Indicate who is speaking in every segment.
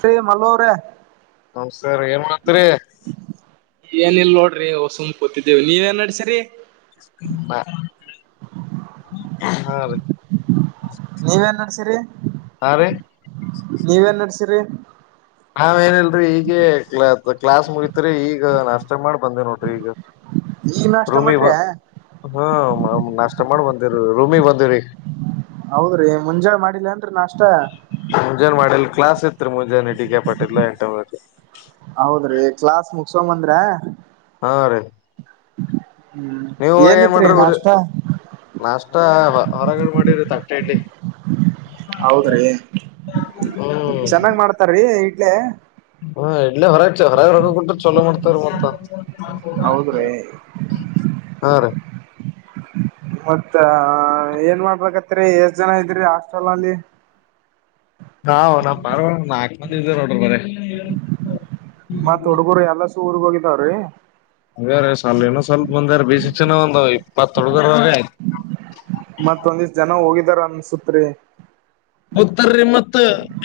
Speaker 1: ಹೇ ಮಲ್ಲು ಅವ್ರೇ
Speaker 2: ನಮಸ್ಕಾರ ಏನ್ ಮಾಡತ್ರಿ
Speaker 1: ಏನಿಲ್ಲ ನೋಡ್ರಿ ಸುಮ್ ಕೋತಿದ್ದೀವಿ ನೀವ ಏನ್ ನೆಡ್ಸಿರಿ
Speaker 2: ಹ ಬನ್ನಿ
Speaker 1: ನೀವ್ ಏನ್ ನಡ್ಸಿರಿ
Speaker 2: ಹಾ ರಿ
Speaker 1: ನೀವ್ ಏನ್ ನಡ್ಸಿರಿ
Speaker 2: ಹಾವ ಏನಲ್ರೀ ಈಗ ಕ್ಲಾಸ್ ಮುಗತ್ರಿ ಈಗ ನಷ್ಟ ಮಾಡ್ ಬಂದೆ ನೋಡ್ರಿ ಈಗ
Speaker 1: ಈಗ ನಾಷ್ಟ
Speaker 2: ರೂಮಿಗೆ ಬ
Speaker 1: ಮಾಡ್ರಿ
Speaker 2: ಹೂ ನಾಷ್ಟ ಮಾಡಿ ಬಂದಿ ರೂಮಿಗೆ ಬಂದಿವ್ರಿ
Speaker 1: ಹೌದ್ರಿ ಮುಂಜಾ ಮಾಡಿಲ್ಲೇನ್ರೀ ನಾಷ್ಟ
Speaker 2: ಮುಂಜಾನ ಮಾಡಿಲ್ ಕ್ಲಾಸ್ ಇತ್ರಿ ಮುಂಜಾನೆ ಟಿಕೆ ಪಟೀಲ್ ಎಂಟ್ರರಿ
Speaker 1: ಹೌದ್ರೀ ಕ್ಲಾಸ್ ಮುಗಿಸಿಕೊಂಡು ಬಂದ್ರೆ
Speaker 2: ಹಾ ರೀ
Speaker 1: ಹೂ
Speaker 2: ನೀವು ಏನ್
Speaker 1: ಏನಿತ್ರಿ
Speaker 2: ಮಾಡ್ರಿ ಊರಿ
Speaker 1: ನಾಷ್ಟ
Speaker 2: ನಾಷ್ಟ ಹೊರಗಡೆ ಮಾಡಿರಿ ತಟ್ಟೆ ಇಡ್ಲಿ
Speaker 1: ಹೌದ್ರಿ
Speaker 2: ಹೂ
Speaker 1: ರೆಡಿ ಇಡ್ಯಾ
Speaker 2: ಹಾ ಇಡ್ಲಿ ಹೊರಚ್ ಹೊರಕ್ ಚೊಲೋ ಮಾಡತ್ತರ್ ಮತ್ತೆ
Speaker 1: ಹೌದ್ರಿ
Speaker 2: [unintelligible] ಹಾ ರೀ
Speaker 1: ಮತ್ತೆ ಏನ್ ಮಾಡ್ಬೇಕತ್ರಿ ಎಷ್ಟ್ ಜನ ಇದ್ರಿ ಹಾಸ್ಟೆಲ್ ಅಲ್ಲಿ.
Speaker 2: ಹಾ ನಾವು ಬರ ನಾಲ್ಕ ಮಂದಿ ಇದ್ದೇವಿ ನೋಡ್ರಿ ಬರೆ-
Speaker 1: ಮತ್ ಹುಡುಗುರು ಎಲ್ಲಾ ಸ್ಕೂಲ್ಗೆ ಹೋಗಿದಾವ್ರೀ
Speaker 2: ಹಂಗ್ರೀ ಸಲ್ ಇನ್ನ ಸ್ವಲ್ಪ್ ಬಂದ ಬಸ ಚನ ಒಂದ್ ಇಪ್ಪತ್ತೊಳ್ಗರ್ ಆಯ್ತು.
Speaker 1: ಮತ್ತೊಂದು ಇಷ್ಟ್ ಜನ ಹೋಗಿದಾರೆ ಅನ್ಸುತೆ ರೀ.
Speaker 2: ಬತರೀ ಮತ್ತೆ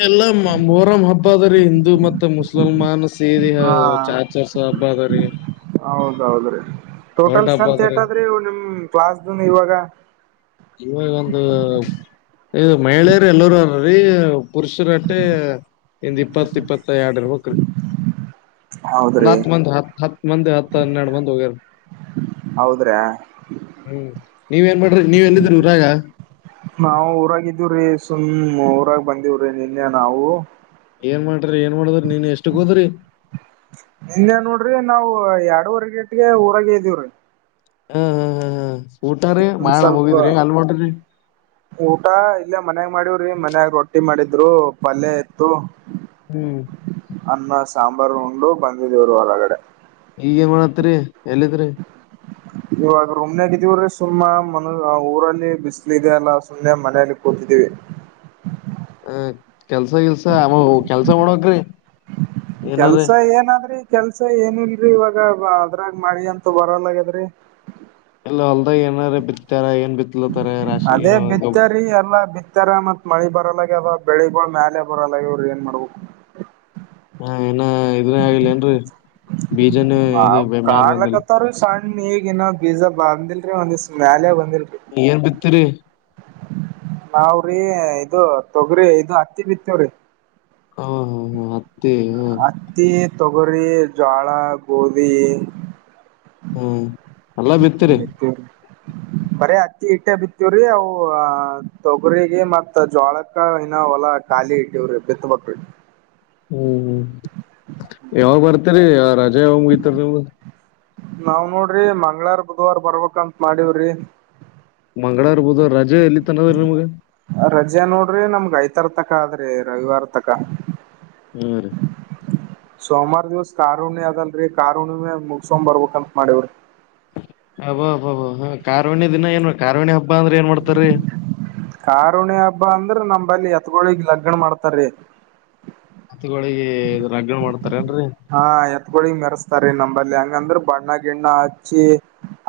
Speaker 2: ಎಲ್ಲಾ ಮೊರಹಂ ಹಬ್ಬ ಅದರಿ ಹಿಂದೂ ಮತ್ತೆ ಮುಸ್ಲಿಂ ಮಾನಸ ಈ ದಿನ
Speaker 1: ಹಾ
Speaker 2: ಚಾರ್ ಚರ್ಸ ಹಬ್ಬ ಅದ್ರೀ
Speaker 1: ಹೌದೌದ್ರಿ ಟೋಟಲ್
Speaker 2: ಹಬ್ಬ
Speaker 1: ಸ್ಟ್ರಂತ್
Speaker 2: ಅದರಿ
Speaker 1: ಹೇಟದ್ರಿ ನಿಮ್ ಕ್ಲಾಸ್ನ್ ಇವಾಗ.
Speaker 2: ಇವಾಗ ಒಂದೂ ಇದು ಮಹಿಳೆಯರು ಎಲ್ಲರೂ ಅವ್ರೆ ರೀ ಪುರುಷರಟ್ಟೆ ಇಂದ್ ಇಪ್ಪತ್ತು ಇಪ್ಪತ್ತೈ ಎರಡ್ ಗ್ರೂಪ್ ಇರತ್ತೈದ್ ರೀ.
Speaker 1: [unintelligible]
Speaker 2: ಒಂದ್
Speaker 1: ಹೌದ್ರಿ
Speaker 2: ಹತ್ ಮಂದಿ ಹ ಹತ್ ಮಂದಿ ಹತ್ತ್ ಹನ್ನೆರಡು ಮಂದಿ ಹೋಗ್ಯಾರ.
Speaker 1: ಹೌದ್ರಾ
Speaker 2: ಹ್ಮ್ ನೀವೇನ್ ಮಾಡ್ರಿ ನೀವ್ ಎಲ್ಲಿದಿರಿ ಊರಾಗ.
Speaker 1: ನಾವು ಊರಾಗಿದ್ದೀವ್ರೀ ಸುಮ್ ಊರಾಗ ಬಂದಿವವ್ರಿ ನಿನ್ನೆ ನಾವು.
Speaker 2: ಏನ್ ಮಾಡ್ರಿ ಏನ್ ಮಾಡಿದ್ರ ನೀನ್ ಎಷ್ಟಕ್ ಹೋದ್ರಿ.
Speaker 1: ನಿನ್ನೇ ನೋಡ್ರಿ ನಾವು ಎರಡೂವರೆ ಗೇಟ್ಗೆ ಊರಾಗೆ ಇದ್ದೀವ್ರೀ.
Speaker 2: ಹ್ಮ್ ಹ್ಮ್ ಹ್ಮ್ ಹ್ಮ್ ಊಟ ರೀ
Speaker 1: ಒಂದ್
Speaker 2: ಮಾಡಗ್
Speaker 1: ಸ್ವಲ್ಪ
Speaker 2: ಹೋಗಿದ್ರಿ ಅಲ್ ಒಂಟಿವಿ.
Speaker 1: ಊಟ ಇಲ್ಲೇ ಮನ್ಯಾಗ ಮಾಡವ್ರಿ ಮನ್ಯಾಗ ರೊಟ್ಟಿ ಮಾಡಿದ್ರು ಪಲ್ಯ ಇತ್ತು.
Speaker 2: ಹ್ಮ್
Speaker 1: ಅನ್ನ ಸಾಂಬಾರ್ ಉಂಡು ಬಂದಿದ್ ಇಲ್ಲಿ ಹೊರಗಡೆ.
Speaker 2: ಈಗೇನ್ ಮಾಡತ್ರಿ ಎಲ್ಲಿದ್ರಿ.
Speaker 1: ಇವಾಗ ರೂಮ್ನಾಗ್ದೀವ್ರೀ ಸುಮ್ಮ್ ಮನ್ ಊರಲ್ಲಿ ಬಿಸಲು ಇದೆ ಅಲ್ಲ ಸುಮ್ನೆ ಮನೆಲಿ ಕೂತಿದ್ದೀವಿ.
Speaker 2: ಹೆ ಕೆಲಸ ಗಿಲಸ ಕೆಲಸ ಮಾಡೋಗ್ ರೀ
Speaker 1: ಕೆಲಸ ಏನಾದ್ರಿ. ಕೆಲಸ ಏನೂ ಇಲ್ರರಿ ಇವಾಗ ಅದ್ರಾಗ ಮಳಿ ಅಂತೂ ಬರಲಗ್ಯದ್ರಿ.
Speaker 2: ಇಲ್ಲ ಹೊಲ್ದ ಏನಾರೂ ಬಿತ್ತಾರ ಏನ್ ಬಿತ್ಲತಾರೆ ರಾಶಿ ಏನು ಗೊ
Speaker 1: [unintelligible] ತ್ತರ ಮತ್ ಮಳಿ ಬರಲ್ಲೆ ಬೆಳಿಗ್ ಮ್ಯಾಲೆ ಬರಲ್ಲೆ ಇವ್ರು ಏನ್ ಮಾಡ್ಬೇಕು.
Speaker 2: ಹಾ ಏನೊ ಇದೂ ಆಗಿಲ್ಲ ಏನ್ರರೀ ಬೀಜನೆ
Speaker 1: ನ ಕಾಣ್ಲಕ್ಕತ್ತವ್ರೂ ಸಣ್ಣ ಈಗ ಇನ್ನ ಬೀಜ ಬಂದಿಲ್ರರಿ ಒಂದ್ ಮ್ಯಾಲೆ ಬಂದಿರ್
Speaker 2: ಏನ್ ಬಿತ್ತೀರಿ.
Speaker 1: ನಾವ್ರೀ ಇದು ತೊಗ್ರಿ ಇದು ಹತ್ತಿ ಬಿತ್ತವ್ರಿ.
Speaker 2: ಹಾ ಹ ಹ್ಮ್ ಹತ್ತಿ ಹ್ಮ್
Speaker 1: ಹತ್ತಿ ತೊಗರಿ ಜೋಳ ಗೋದಿ
Speaker 2: ಹ್ಮ್ ಎಲ್ಲಾ ಬಿತ್ತರಿ
Speaker 1: [unintelligible] ಬರೀ ಹತ್ತಿ ಇಟ್ಟೆ ಬಿತ್ತವ್ರಿ ಅವು ತೊಗರಿಗೆ ಮತ್ ಜೋಳಕ್ಕ ಇನ್ನ ಹೊಲ ಹಾಕ ಕಾಲಿ ಇಟ್ಟವ್ರು ಹತ್ತ್ ಹತ್ತು ಮಕ್ಕಳು
Speaker 2: ಹ್ಮ್ ಹ್ಮ್ ಯಾವಾಗ ಬರ್ತರಿ ಯಾವ ರಜಾ ಯಾವಗ ಮುಗತರಿ ನಿಮ್ದೂ.
Speaker 1: ನಾವ್ ನೋಡ್ರಿ ಮಂಗ್ಳಾರ ಬುಧವಾರ ಬರ್ಬೇಕಂತ ಮಾಡವ್ರಿ
Speaker 2: ಮಂಗಳವಾರ ಬುದುವಾರ ರಜೆ ಎಲ್ಲಿ ತನದ್ರೀ ನಿಮ್ಗೆ.
Speaker 1: ರಜೆ ನೋಡ್ರಿ ನಮ್ಗ್ ಐತಾರ್ ತಕ ಆದ್ರಿ ರವಿವಾರ ತಕ
Speaker 2: ಹ್ಮ್ ರೀ
Speaker 1: ಸೋಮವಾರ ದಿವಸ ಕಾರುಣ್ಣಿ ಅದಲ್ರರಿ ಕಾರುಣಿೆ ಮುಗಸಕಂಬ್ ಬರ್ಬೇಕಂತ ಮಾಡೇವ್ರಿ
Speaker 2: ಅಬ್ಬ ಹಬ್ಬ ಕಾರವಣಿ ದಿನ ಏನ್ ಕಾರವಣಿ ಹಬ್ಬ ಅಂದ್ರೆ ಏನ್ ಮಾಡ್ತಾರೀ
Speaker 1: ಕರುಣೆ ಹಬ್ಬ ಅಂದ್ರ ನಮಲ್ಲಿ ಎತ್ಗೋಿಗ್ ಲಗ್ಗಣ ಮಾಡ್ತಾರೀ
Speaker 2: ಹತ್ಗಳಿಗೆ ರಗಣ ಮಾಡ್ತಾರೇನ್ರರಿ
Speaker 1: ಹಾ ಎತ್ಗಳಿಗ್ ಮೆರೆಸ್ತಾರಿ ನಂಬಲ್ಲಿ ಹಂಗಂದ್ರ ಬಣ್ಣ ಗಿಣ್ಣ ಹಚ್ಚಿ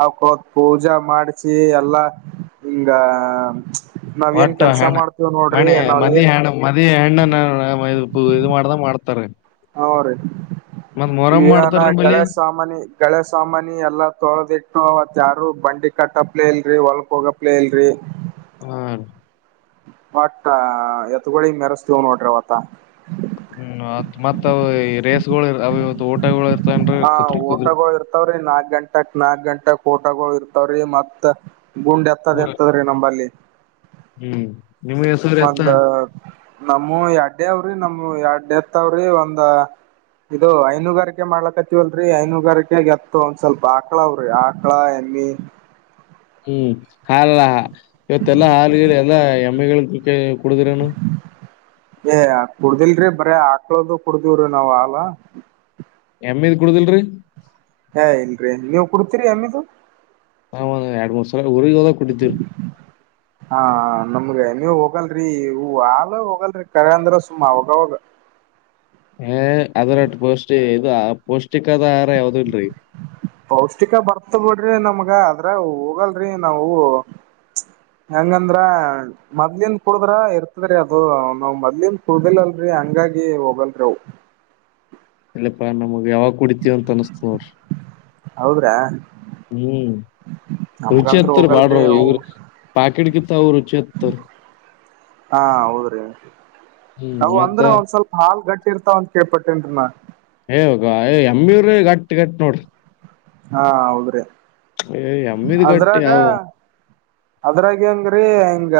Speaker 1: ಅವಕ್ಕತ್ ಪೂಜಾ ಮಾಡಿಸಿ ಎಲ್ಲಾ ಹಿಂಗ ನಾವ ಏನ್
Speaker 2: ಒಟ್ಟ
Speaker 1: ಕೆಲ್ಸ ಮಾಡ್ತೀವ್ ನೋಡ್ರಿ ನಾವ್ ಏನ್
Speaker 2: ಮದವೆ ಹೆಣ್ಣನ ಇದು ಮಾಡ್ದಗ ಮಾಡ್ತಾರೆ
Speaker 1: ಹ ರೀ ಈನ
Speaker 2: ಮಾಡ್ತಾರ ನಿಮ್ಮಲ್ಲಿ
Speaker 1: ಳೇಶ ಸಾಮನಿ ಕಳೆ ಸಾಮಾನಿ ಎಲ್ಲಾ ತೊಳದಿಟ್ಟು ಅವತ್ ಯಾರು ಬಂಡಿ ಕಟ್ಟಪ್ಲೇ ಇಲ್ರರಿ ಹೊಲ್ಕ್ ಹೋಗಪ್ಲೇ ಇಲ್ರಿ
Speaker 2: ಹ್ಮ
Speaker 1: ಬಟ್ ಎತ್ಗಳಿ ಮೆರೆಸ್ತೀವ್ ನೋಡ್ರಿ ಅವತ್ತ
Speaker 2: ಹ್ಮ್ತ್ ಮತ್ ಅವ ರೇಸ್ಗಳು ಅವ ಇವತ್ತು ಊಟಗಳು ಇರ್ತನ್ರಿ ಕುದ್ರಿ ಕುದ್ರಿ
Speaker 1: ಇರ್ತವ್ರೀ ನಾಕಕ್ ಗಂಟಕ್ ನಾಕಕ್ ಗಂಟ ಊಟಗ ಇರ್ತವ್ರಿ ಮತ್ ಗುಂಡ್ ಎತ್ತದ
Speaker 2: ಊರ
Speaker 1: ಇರ್ತದ ನಂಬರ್ಲ್ಲಿ
Speaker 2: ಹ್ಮ್ ನಿಮ್ಗೆ ಹೆಸರು ಎತ್ತ
Speaker 1: ಒಂದ ನಮ್ಮ ಎಡ್ಡ ಅವ್ರಿ ನಮ್ಮ ಎಡ್ಡೆತ್ವ್ರಿ ಒಂದ ಇದು ಐನುಗಾರಿಕೆ ಮಾಡ್ಲಕತ್ತವಲ್ರರಿ ಐನುಗಾರಿಕೆಗೆ ಎತ್ತತ್ತು ಒಂದ್ ಸ್ವಲ್ಪ ಆಕ್ಲಾವ್ರಿ ಹ ಎಮ್ಮಿ
Speaker 2: ಹ್ಮ್ ಹಾಲಲ್ಲ ಇವತ್ತೆಲ್ಲಾ ಹಾಲ್ ಎಲ್ಲಾ ಎಮ್ಮಿಗಳ ಕುಡುದಿರನು
Speaker 1: ಏ ಕುಡ್ದಿಲ್ರರಿ ಬರ ಆಕ್ಳೋದು ಕುಡ್ದಿವ್ರೀ ನಾವ್ ಹಾಲ
Speaker 2: ಎಮ್ಮೆದು ಕುಡುದಲ್ರರಿ
Speaker 1: ಏ ಏನ್ರೀ ನೀವ್ ಕುಡ್ತಿರಿ ಎಮ್ಮೆದು
Speaker 2: ನಾವ ಎಡ್ ಮೂರ್ ಸಾವಿರ ಊರಿಗ್ ಹೊದಾಗ್ ಕೊಟ್ಟಿದ್ದೀರಿ
Speaker 1: ಹ ನಮ್ಗ ನೀವು ಹೋಗಲ್ರರಿ ಹೂ ಆಲ್ ಹೋಗಲ್ರರಿ ಕರೆ ಅಂದ್ರ ಸುಮ್ಮ ಅವಾಗವಾಗ
Speaker 2: ಹೇ ಅದ್ರಟ್ಟ ಪೌಷ್ಟಿ ಇದು ಪೌಷ್ಟಿಕದ ಆಹಾರ ಯಾವ್ದ ಇಲ್ರರಿ
Speaker 1: ಪೌಷ್ಟಿಕ ಬರ್ತ ಬಿಡ್ರಿ ನಮ್ಗ ಅದ್ರ ಹೋಗಲ್ರಿ ನಾವು ಹೆಂಗಂದ್ರ ಮೊದ್ಲಿನ್ ಕುಡುದ್ರ ಇರ್ತದ್ರೀ ಅದು ನಾವ್ ಮೊದ್ಲಿಂದ ಕುಡುದಿಲ್ಲಲ್ರರಿ ಹಂಗಾಗಿ ಹೋಗಲ್ರಿ ಅವು
Speaker 2: ಇಲ್ಲಪ್ಪಾ ನಮಗ್ ಯಾವಾಗ ಕುಡಿತೀವ ಅಂತ ಅನ್ಸಸ್ತ ನೋಡ್ರಿ
Speaker 1: ಹೌದ್ರಾ
Speaker 2: ಹ್ಮ್ ರುಚಿ
Speaker 1: ನಮ್ಗಂತ್ರು
Speaker 2: ಹತ್ತರ ಬಾಡ್ರ
Speaker 1: ಹೋಗಲ್ರಿ ಅವು
Speaker 2: ಇವ್ರ ಪಾಕಿಡ್ಗಿತ್ತ ಅವ ರುಚಿ ಹತ್ತರ
Speaker 1: ಹಾ ಹೌದ್ರೀ
Speaker 2: ಹ್ಮ್
Speaker 1: ಅವು
Speaker 2: ಮತ್ತ
Speaker 1: ಅಂದ್ರೆ ಒಂದ್ ಸ್ವಲ್ಪ ಹಾಲ್ ಗಟ್ಟಿ ಇರ್ತಾವ ಒಂದ ಕೇಳ್ಪಟ್ಟೇನ್ರಿ
Speaker 2: ಏವೋಗ ಏ ಎಮ್ಮಿರ ಗಟ್ಟಿ ಗಟ್ಟ ನೋಡ್ರಿ
Speaker 1: ಹಾ ಹೌದ್ರಿ
Speaker 2: ಏ ಎಮ್ಮಿದ್ ಗಟ್ಟಿ
Speaker 1: ಅದ್ರಾಗ
Speaker 2: ಯಾವ
Speaker 1: ಅದ್ರಾಗ ಹೆಂಗ್ರಿ ಹಿಂಗ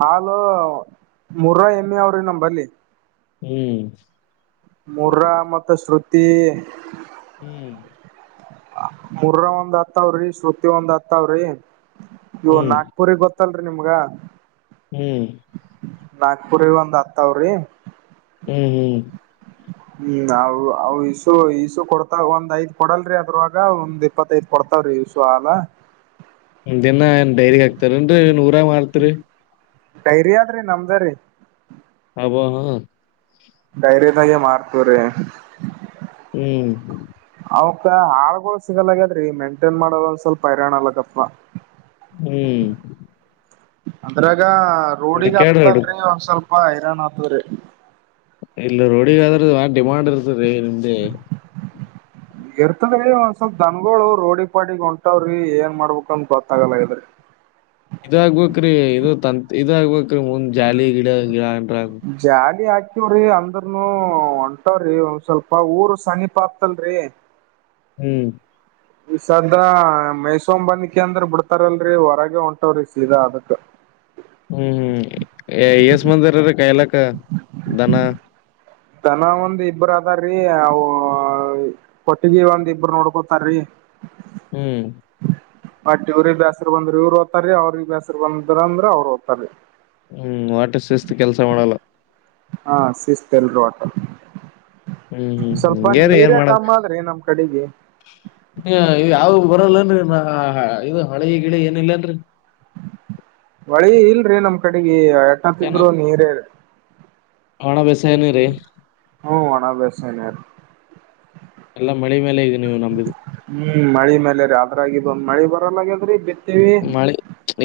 Speaker 1: ಹಲ್ ಮುರ್ರ ಎಮ್ಮಿ ಅವ್ರಿ ನಮ್ಮ ಬಲ್ಲಿ
Speaker 2: ಹ್ಮ್
Speaker 1: ಮೂರ ಮತ್ತ ಶ್ರುತಿ
Speaker 2: ಹ್ಮ್
Speaker 1: ಮುರ್ರ ಒಂದ್ ಆತ್ತವ್ರಿ ಶ್ರುತಿ ಒಂದ್ ಹತ್ತಾವ್ರಿ ಇವ
Speaker 2: ಹ್ಮ್
Speaker 1: ನಾ ಪುರಿ ಗೊತ್ತಲ್ರಿ ನಿಮ್ಗ
Speaker 2: ಹ್ಮ್
Speaker 1: ನಾಗಪುರ್ಗ ಒಂದ್ ಅತ್ತ ಸವಾರಿ
Speaker 2: ಹ್ಮ್ಮ
Speaker 1: ಹ್ಮ್ ಅ ಇಸು ಇಸು ಕೊಡ್ತ ಒಂದ್ ಐದ್ ಕೊಡಲ್ರರಿ ಅದ್ರವಾಗ ಒಂದ್ ಇಪ್ಪತ್ತೈದು ಪಡ್ತಾವ್ರೀ ಸ ಹಾಲ
Speaker 2: ದಿನ ಡೈರಿ ಹಾತಾರನ್ರಿ ನೂರ ಮಾಡ್ತ್ರಿ
Speaker 1: ಡೈರಿ ಆದ್ರಿ ನಮ್ದ ರೀ
Speaker 2: ಅಬ ಹಾ
Speaker 1: ಧೈರ್ಯದಾಗೆ ಮಾರ್ತವ್ರ
Speaker 2: ಹ್ಮ್
Speaker 1: ಅವಕ ಹಾಲಗಳು ಸಿಗಲ್ಲಗ್ಯದ್ರೀ ಮೇಂಟೈನ್ ಮಾಡೋದ ಒಂದ್ ಸ್ವಲ್ಪ ಹೈರಾಣ ಅಲ್ಲಕಪ್ಪ
Speaker 2: ಹ್ಮ್
Speaker 1: ಅದ್ರಾಗ ರೋಡಿಗ್
Speaker 2: ಹುಡುಕ್ಯಾಡ್ರಿ ಹುಡುಕ್
Speaker 1: ಹತದಲ್ರಿ ಒಂದ್ ಸ್ವಲ್ಪ ಹೈರಾಣ ಹತ್ತದ್ರಿ
Speaker 2: ಇಲ್ಲ ರೋಡಿಗ ಆದ್ರ ಡಿಮಾಂಡ್ ಇರ್ತರಿ ನಿಮ್ದಿ
Speaker 1: ಇರ್ತದ್ರೀ ಒಂದ್ ಸ್ವಲ್ಪ್ ದನ್ಗಳು ರೋಡಿ ಪಾಡಿ ಹೊಂಟಾವ್ರಿ ಏನ್ ಮಾಡ್ಬೇಕ ಅನ್ ಗೊತ್ತಾಗಲ್ಲ ಇದ್ರಿ
Speaker 2: ಇದಾಗಗ್ಬ್ರೀ ಇದು ತತ್ ಇದಾಗಗ್ಬ್ರೀ ಮುಂದ್ ಜಾಲಿ ಗಿಡ ಗಿಡನ್ರ
Speaker 1: ಜಾಲಿ ಹಾಕವ್ರಿ ಅಂದ್ರನು ಹೊಂಟವ್ರಿ ಒಂದ್ ಸ್ವಲ್ಪ ಊರ್ ಸನಿಪ ಆಕ್ತಲ್ರರಿ
Speaker 2: ಹ್ಮ್
Speaker 1: ಈ ಸದಾ ಮೈಸು ಬಂದಿಕಿ ಅಂದ್ರ ಬಿಡ್ತಾರಲ್ರರಿ ಹೊರಗ ಹೊಂಟವ್ರಿ ಸೀದಾ ಅದಕ್
Speaker 2: ಹ್ಮ್ ಹ್ಮ್ ಎಸ್ ಮಂದರಿ ರ ಕಾಯಲಕ್ಕ ದನ
Speaker 1: ದನ ಒಂದ್ ಇಬ್ಬರು ಅದಾರ್ರೀ ಅ ಕೊಟ್ಟಗೀ ಒಂದ ಇಬ್ಬರು ನೋಡ್ಕೊತಾರೀ
Speaker 2: ಹ್ಮ್
Speaker 1: ಓಟ್ ಇವ್ರಿಗೆ ಬೇಸರು ಬಂದ್ರ ಇವ್ರು ದ್ತಾರೀ ಅವ್ರಿಗೆಗ್ ಬೇಸರು ಬಂದ್ರ ಅಂದ್ರೆ ಅವ್ರು ಒದ್ತಾರರಿ
Speaker 2: ಹ್ಮ್ ವಠ ಸಿಸ್ತ ಕೆಲ್ಸ ಮಾಡಲ್ಲ
Speaker 1: ಹಾ ಸಿಸ ತಲಿ ಹೊಟ್ಟ
Speaker 2: ಹ್ಮ್ ಹ್ಮ್
Speaker 1: ಸ್ವಲ್ಪ
Speaker 2: ಹಿಂಗೇರಿ
Speaker 1: ನೀರ
Speaker 2: ಏನ್ ಮಾಡದ್
Speaker 1: ಕಮ್ಮ ಆದ್ರಿ ನಮ್ ಕಡೆಗೆ
Speaker 2: ಯಾವ ಬರಲ್ಲನ್ರಿ ನ ಇದು ಹಳೆ ಗಿಡ ಏನಿಲ್ಲನ್ರರಿ
Speaker 1: ಹೋಳಿ ಇಲ್ರಿ ನಮ್ ಕಡೆಗೆ ತಟ್ಟೊತ್ತಿದ್ರು
Speaker 2: ಚೆನ್ನಾಗ್
Speaker 1: ನೀರೇ
Speaker 2: ಒಣ ಬೇಸಯ ಏನ ರಿ
Speaker 1: ಹ್ಮ ಅಣ ಬ್ಯಾಸ್ಯಗರ್
Speaker 2: ಎಲ್ಲ ಮಳೆ ಮೇಲೆ ಈಗ ನೀವು ನಂಬಿದು
Speaker 1: ಹ್ಮ್ ಮಳಿ ಮೇಲೆ ರ ಅದ್ರಾಗಿ ಒಂದು ಮಳಿ ಬರಲ್ಲ ಹಾಗದ್ರಿ
Speaker 2: ಮಾಡಿ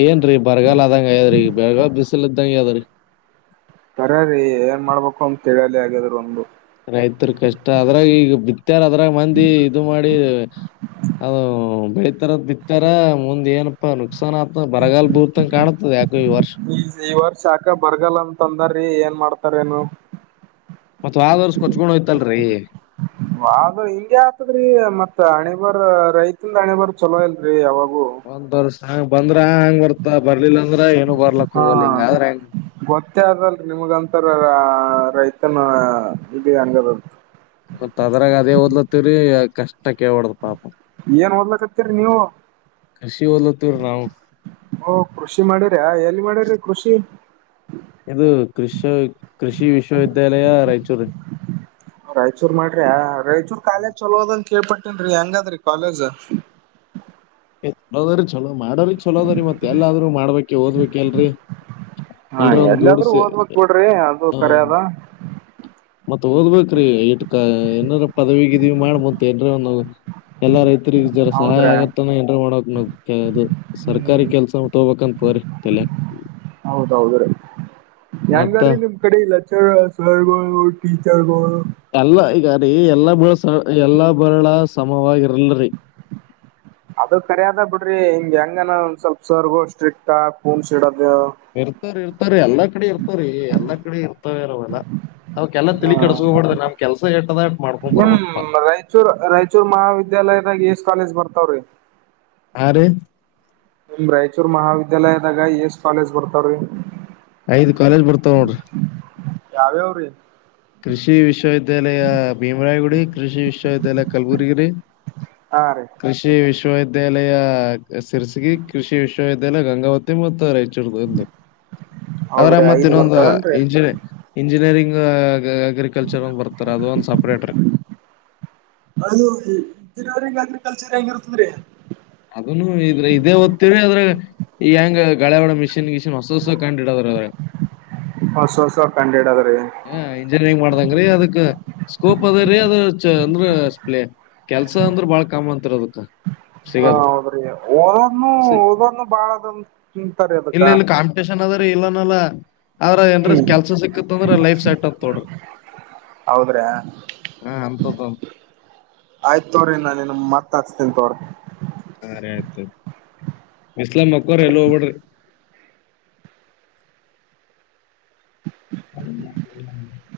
Speaker 2: ಏನ್ ರೀ ಬರಗಾಲ ಅದಂಗ ಯದ್ರಿ ಬೆರಗಾಲ್ ಬಿಸಿಲ ಇದ್ದಂಗ ಯಾವದ್ರಿ
Speaker 1: ಬರೀ ಏನ್ ಮಾಡ್ಬೇಕು ಅಂತ ಕೇಳಲಿ ಆಗ್ಯಾದ್ರ ಒಂದು
Speaker 2: ರೈತರು ಕಷ್ಟ ಅದ್ರಾಗ ಈಗ ಬಿತ್ತಾರ ಅದ್ರಾಗ ಮಂದಿ ಇದು ಮಾಡಿ ಅದು ಬೆೇತಾರದ ಬಿತ್ತಾರ ಮುಂದ್ ಏನ್ ಪಾ ನುಕ್ಸಾನ ಆತ್ತ ಬರಗಾಲ ಬಿಳುತ್ತ ಕಾಣತದ ಯಾಕೋ ಈ ವರ್ಷ
Speaker 1: ಈ ಈ ವರ್ಷ ಏಕ ಬರ್ಗಲ್ಲ ಅಂತ ಅಂದ್ರ ಏನ್ ಮಾಡ್ತಾರೇನು
Speaker 2: ಮತ್ ವಾದ ವರ್ಷ ಕೊಚ್ಕೊಂಡು ಹೋಯ್ತಲ್ರರಿ
Speaker 1: [inaudible] ವದು ಹಿಂಗೆ ಆತದ್ರೀ ಮತ್ ಅಣೆಬರ್ ರೈತಂದ ಅಣೆಬರ್ ಚಲೋ ಇಲ್ರಿ ಯಾವಾಗೂ
Speaker 2: ಒಂದ್ ವರ್ಷ ಹಂಗ ಬಂದ್ರ ಹಂಗ್ ಬರ್ತ ಬರ್ಲಿಲ್ಲ ಅಂದ್ರೆ ಏನ ಬರ್ಲಕ್
Speaker 1: ಹಾ
Speaker 2: ಹೋಗಲ್ಲ ಹಿಂಗ ಆದ್ರ ಹೆಂಗ
Speaker 1: ಗೊತ್ತೇ ಆದಲ್ರಿ ನಿಮಗಂತರ ರೈತನ ಇದ ಹಂಗದ ಅಂತ
Speaker 2: ಮತ್ತ ಅದರಾಗ ಅದೇ ಓದ್ಲ ತಿರಿ ಕಷ್ಟ ಕೇಲ ಬಡ್ದ್ ಪಾಪ
Speaker 1: ಏನ್ ಓದ್ಲಕ್ಕತ್ತೀರಿ ನೀವು
Speaker 2: ಕೃಷಿ ಓದ್ಲತ್ತೀವ್ರಿ ನಾವು
Speaker 1: ಓ ಕೃಷಿ ಮಾಡ್ಯ್ರ ಎಲ್ಲಿ ಮಾಡ್ಯ್ರಿ ಕೃಷಿ
Speaker 2: ಇದು ಕೃಷ ಕೃಷಿ ವಿಶ್ವವಿದ್ಯಾಲಯ ರಾಯಚೂರು
Speaker 1: ರಾಯಚೂರ್ ಮಾಡ್ರಿ ರಾಯಚೂರ್ ಕಾಲೇಜ್ ಚಲೋದ ಕೇಳ್ಪಟ್ಟನ್ರಿ ಹೆಂಗಾದ್ರಿ ಕಾಲೇಜ್
Speaker 2: ಚಲೋದ್ರರಿ ಚಲೋ ಮಾಡ್ರರಿ ಚಲೋದ್ರರಿ ಮತ್ ಎಲ್ಲಾದ್ ಮಾಡ್ಬೇಕಕ್ ಓದ್ಬೇಕಲ್ರರಿ
Speaker 1: ಹಾ ಎಲ್ಲಾದ್ರೂ ಓದ್ಬೇಕ ಬಿಡ್ರಿ ಅದು ಕರೆದ
Speaker 2: ಮತ್ ಓದ್ಬೇಕ್ರೀ ಇಟ್ಕ ಏನಾರ ಪದವಿ ಗಿದವಿ ಮಾಡ ಮತ್ ಏನರ ಎಲ್ಲಾ ರೈತರಿಗೆ ಜರ ಸಹಾಯ
Speaker 1: ಹೌದ್ರಿ
Speaker 2: ಆಗತ್ತಾನ ಏನರ ಮಾಡಕ್ ನ ಅದು ಸರ್ಕಾರಿ ಕೆಲಸ ತೊಂಬಕೊರ ಕರ್ ತೆಲೆಕ್
Speaker 1: ಹೌದೌದ್ರೀ
Speaker 2: ಮತ್ತ
Speaker 1: ಹೆಂಗರ್ರಿ ನಿಮ ಈ ಕಡೆ ಲೆಕ್ಚರ್ ಸರ್ಗಳು ಟೀಚರ್ಗಳು
Speaker 2: ಎಲ್ಲ ಈಗ ರೀ ಎಲ್ಲ ಬರ ಎಲ್ಲಾ ಬರಳ ಸಮವಾಗಿರ್ಲ್ರಿ
Speaker 1: ಅದು ಕರಿ್ಯದ ಬಿಡ್ರಿ ಹಿಂಗ್ ಹೆಂಗನ ಒಂದ್ ಸ್ವಲ್ಪ ಸರ್ ಸ್ಟ್ರಿಕ್ ಪೂಣ್ಸ್ ಇಡೋದು
Speaker 2: ಇರ್ತಾರೆ ಇರ್ತವ್ರೀ ಎಲ್ಲಾ ಕಡೆ ಇರ್ತವ್ರೀ ಎಲ್ಲಾ ಕಡೆ ಇರ್ತವರೆಲ್ಲ ಅವಕೆಲ್ಲ
Speaker 1: ಹಾ
Speaker 2: ತಿಳಿ ಕಡಸ್ಕೋಬಾರ್ದೇ ನ್ ಕೆಲ್ಸ ಎಟ್ಟದಾಟ್ ಮಾಡ್ಕೊಂಡ್ ಬರ್ಬಕಪ್ಪ
Speaker 1: ಚೂರು ರಾಯಚೂರ್ ಮಹಾವಿದ್ಯಾಲಯದಾಗ ಎಸ್ ಕಾಲೇಜ ಬರ್ತಾವ್ರೀ
Speaker 2: ಆ ರೀ
Speaker 1: ನಿಮ್ ರಾಯಚೂರ್ ಮಹಾವಿದ್ಯಾಲಯದಾಗ ಎಸ್ ಕಾಲೇಜ್ ಬರ್ತಾವ್ರೀ
Speaker 2: ಐದ್ ಕಾಲೇಜ್ರ್ತಾವ ನೋಡಿ
Speaker 1: ಯಾವ್ಯ ಅವ್ರೀ
Speaker 2: ಕೃಷಿ ವಿಶ್ವವಿದ್ಯಾಲಯ ಭೀಮರಾಯಗುಡಿ ಕೃಷಿ ವಿಶ್ವವಿದ್ಯಾಲಯ ಕಲಬುರ್ಗಿರಿ
Speaker 1: ಹಾ ರೀ
Speaker 2: ಕೃಷಿ ವಿಶ್ವವಿದ್ಯಾಲಯ ಸಿರಸಗಿ ಕೃಷಿ ವಿಶ್ವವಿದ್ಯಾಲಯ ಗಂಗಾವತಿ ಮತ್ತು [unintelligible] ಅವ್ರ
Speaker 1: ಹೌದ್ರಿ
Speaker 2: ಮತ್ತ
Speaker 1: ಐದ್
Speaker 2: ಇನ್ನೊಂದು
Speaker 1: ಬರ್ತಾವನ್ರಿ
Speaker 2: ಇಂಜಿ ಇಂಜಿನಿಯರಿಂಗ್ ಅಗ್ರಿಕಲ್ಚರ್ ಒಂದ ಬರ್ತಾರೆ ಅದು ಒಂದು ಸಪ್ರೇಟ್ ರೀ
Speaker 1: ಅದು ತಿರವರೆಂಗಾದ್ರೆ ಕಲ್ಚರ್ ಹೆಂಗ ಇರ್ತದೆ್ರ
Speaker 2: ಅದನು ಇದ್ರ ಇದೇ ಓದ್ತೀವಿ ಅದ್ರಗ ಈ ಹೆಂಗ ಗಳೆ ಒಳ ಮಿಷಿನ್ ಗಿಷಿನ್ ಹೊಸ ಹೊಸ ಕಂಡಿಡದ್ರ್ರೆ
Speaker 1: ಹೊಸ ಹೊಸ ಕಂಡು ಇಡದ್ರೀ
Speaker 2: ಹ ಇಂಜಿನಿಯರಿಂಗ್ ಮಾಡ್ದಂಗ್ರೀ ಅದಕ್ ಸ್ಕೋಪ್ ಅದೇ ರೀ ಅದ ಅಂದ್ರ ಸ್ ಪ್ಲೇ ಕೆಲ್ಸ ಅಂದ್ರ ಬಾಳ ಕಾಮ್ ಅಂತರ ಅದಕ್
Speaker 1: ಹಾ ಹೌದ್ರಿ ಓದನು
Speaker 2: ಸಿ-
Speaker 1: ಓದೋನು ಬಾಳ ಅದನ್ ತಿಂತಾರ ಅದಕ್ಕ
Speaker 2: ನ್ ಅದ್ರ ಇಲ್ಲನಲ್ಲ ಅವ್ರ ಏನ್
Speaker 1: ಹ್ಮ್
Speaker 2: ಕೆಲ್ಸ ಸಿಕ್ತ್ ಇ ಲೈಫ್ ಸೆಟ್ಪ್ ತೊಡ್ರಿ
Speaker 1: ಹೌದ್ರಿ
Speaker 2: ಹ ಅಂತ್ದ
Speaker 1: ಆಯ್ತ್ ತೋ್ರಿ ನಾನನ್ ಮತಹಚೊನಿ ತೋಗರಿ
Speaker 2: ಹ ರ ಆಯ್ತ ಬೆಸ್ಲೀ ಮಕ್ಕರ್ ಎಲ್ಲ ಹೋಗ್ಬಡ್ರಿ ಹೌ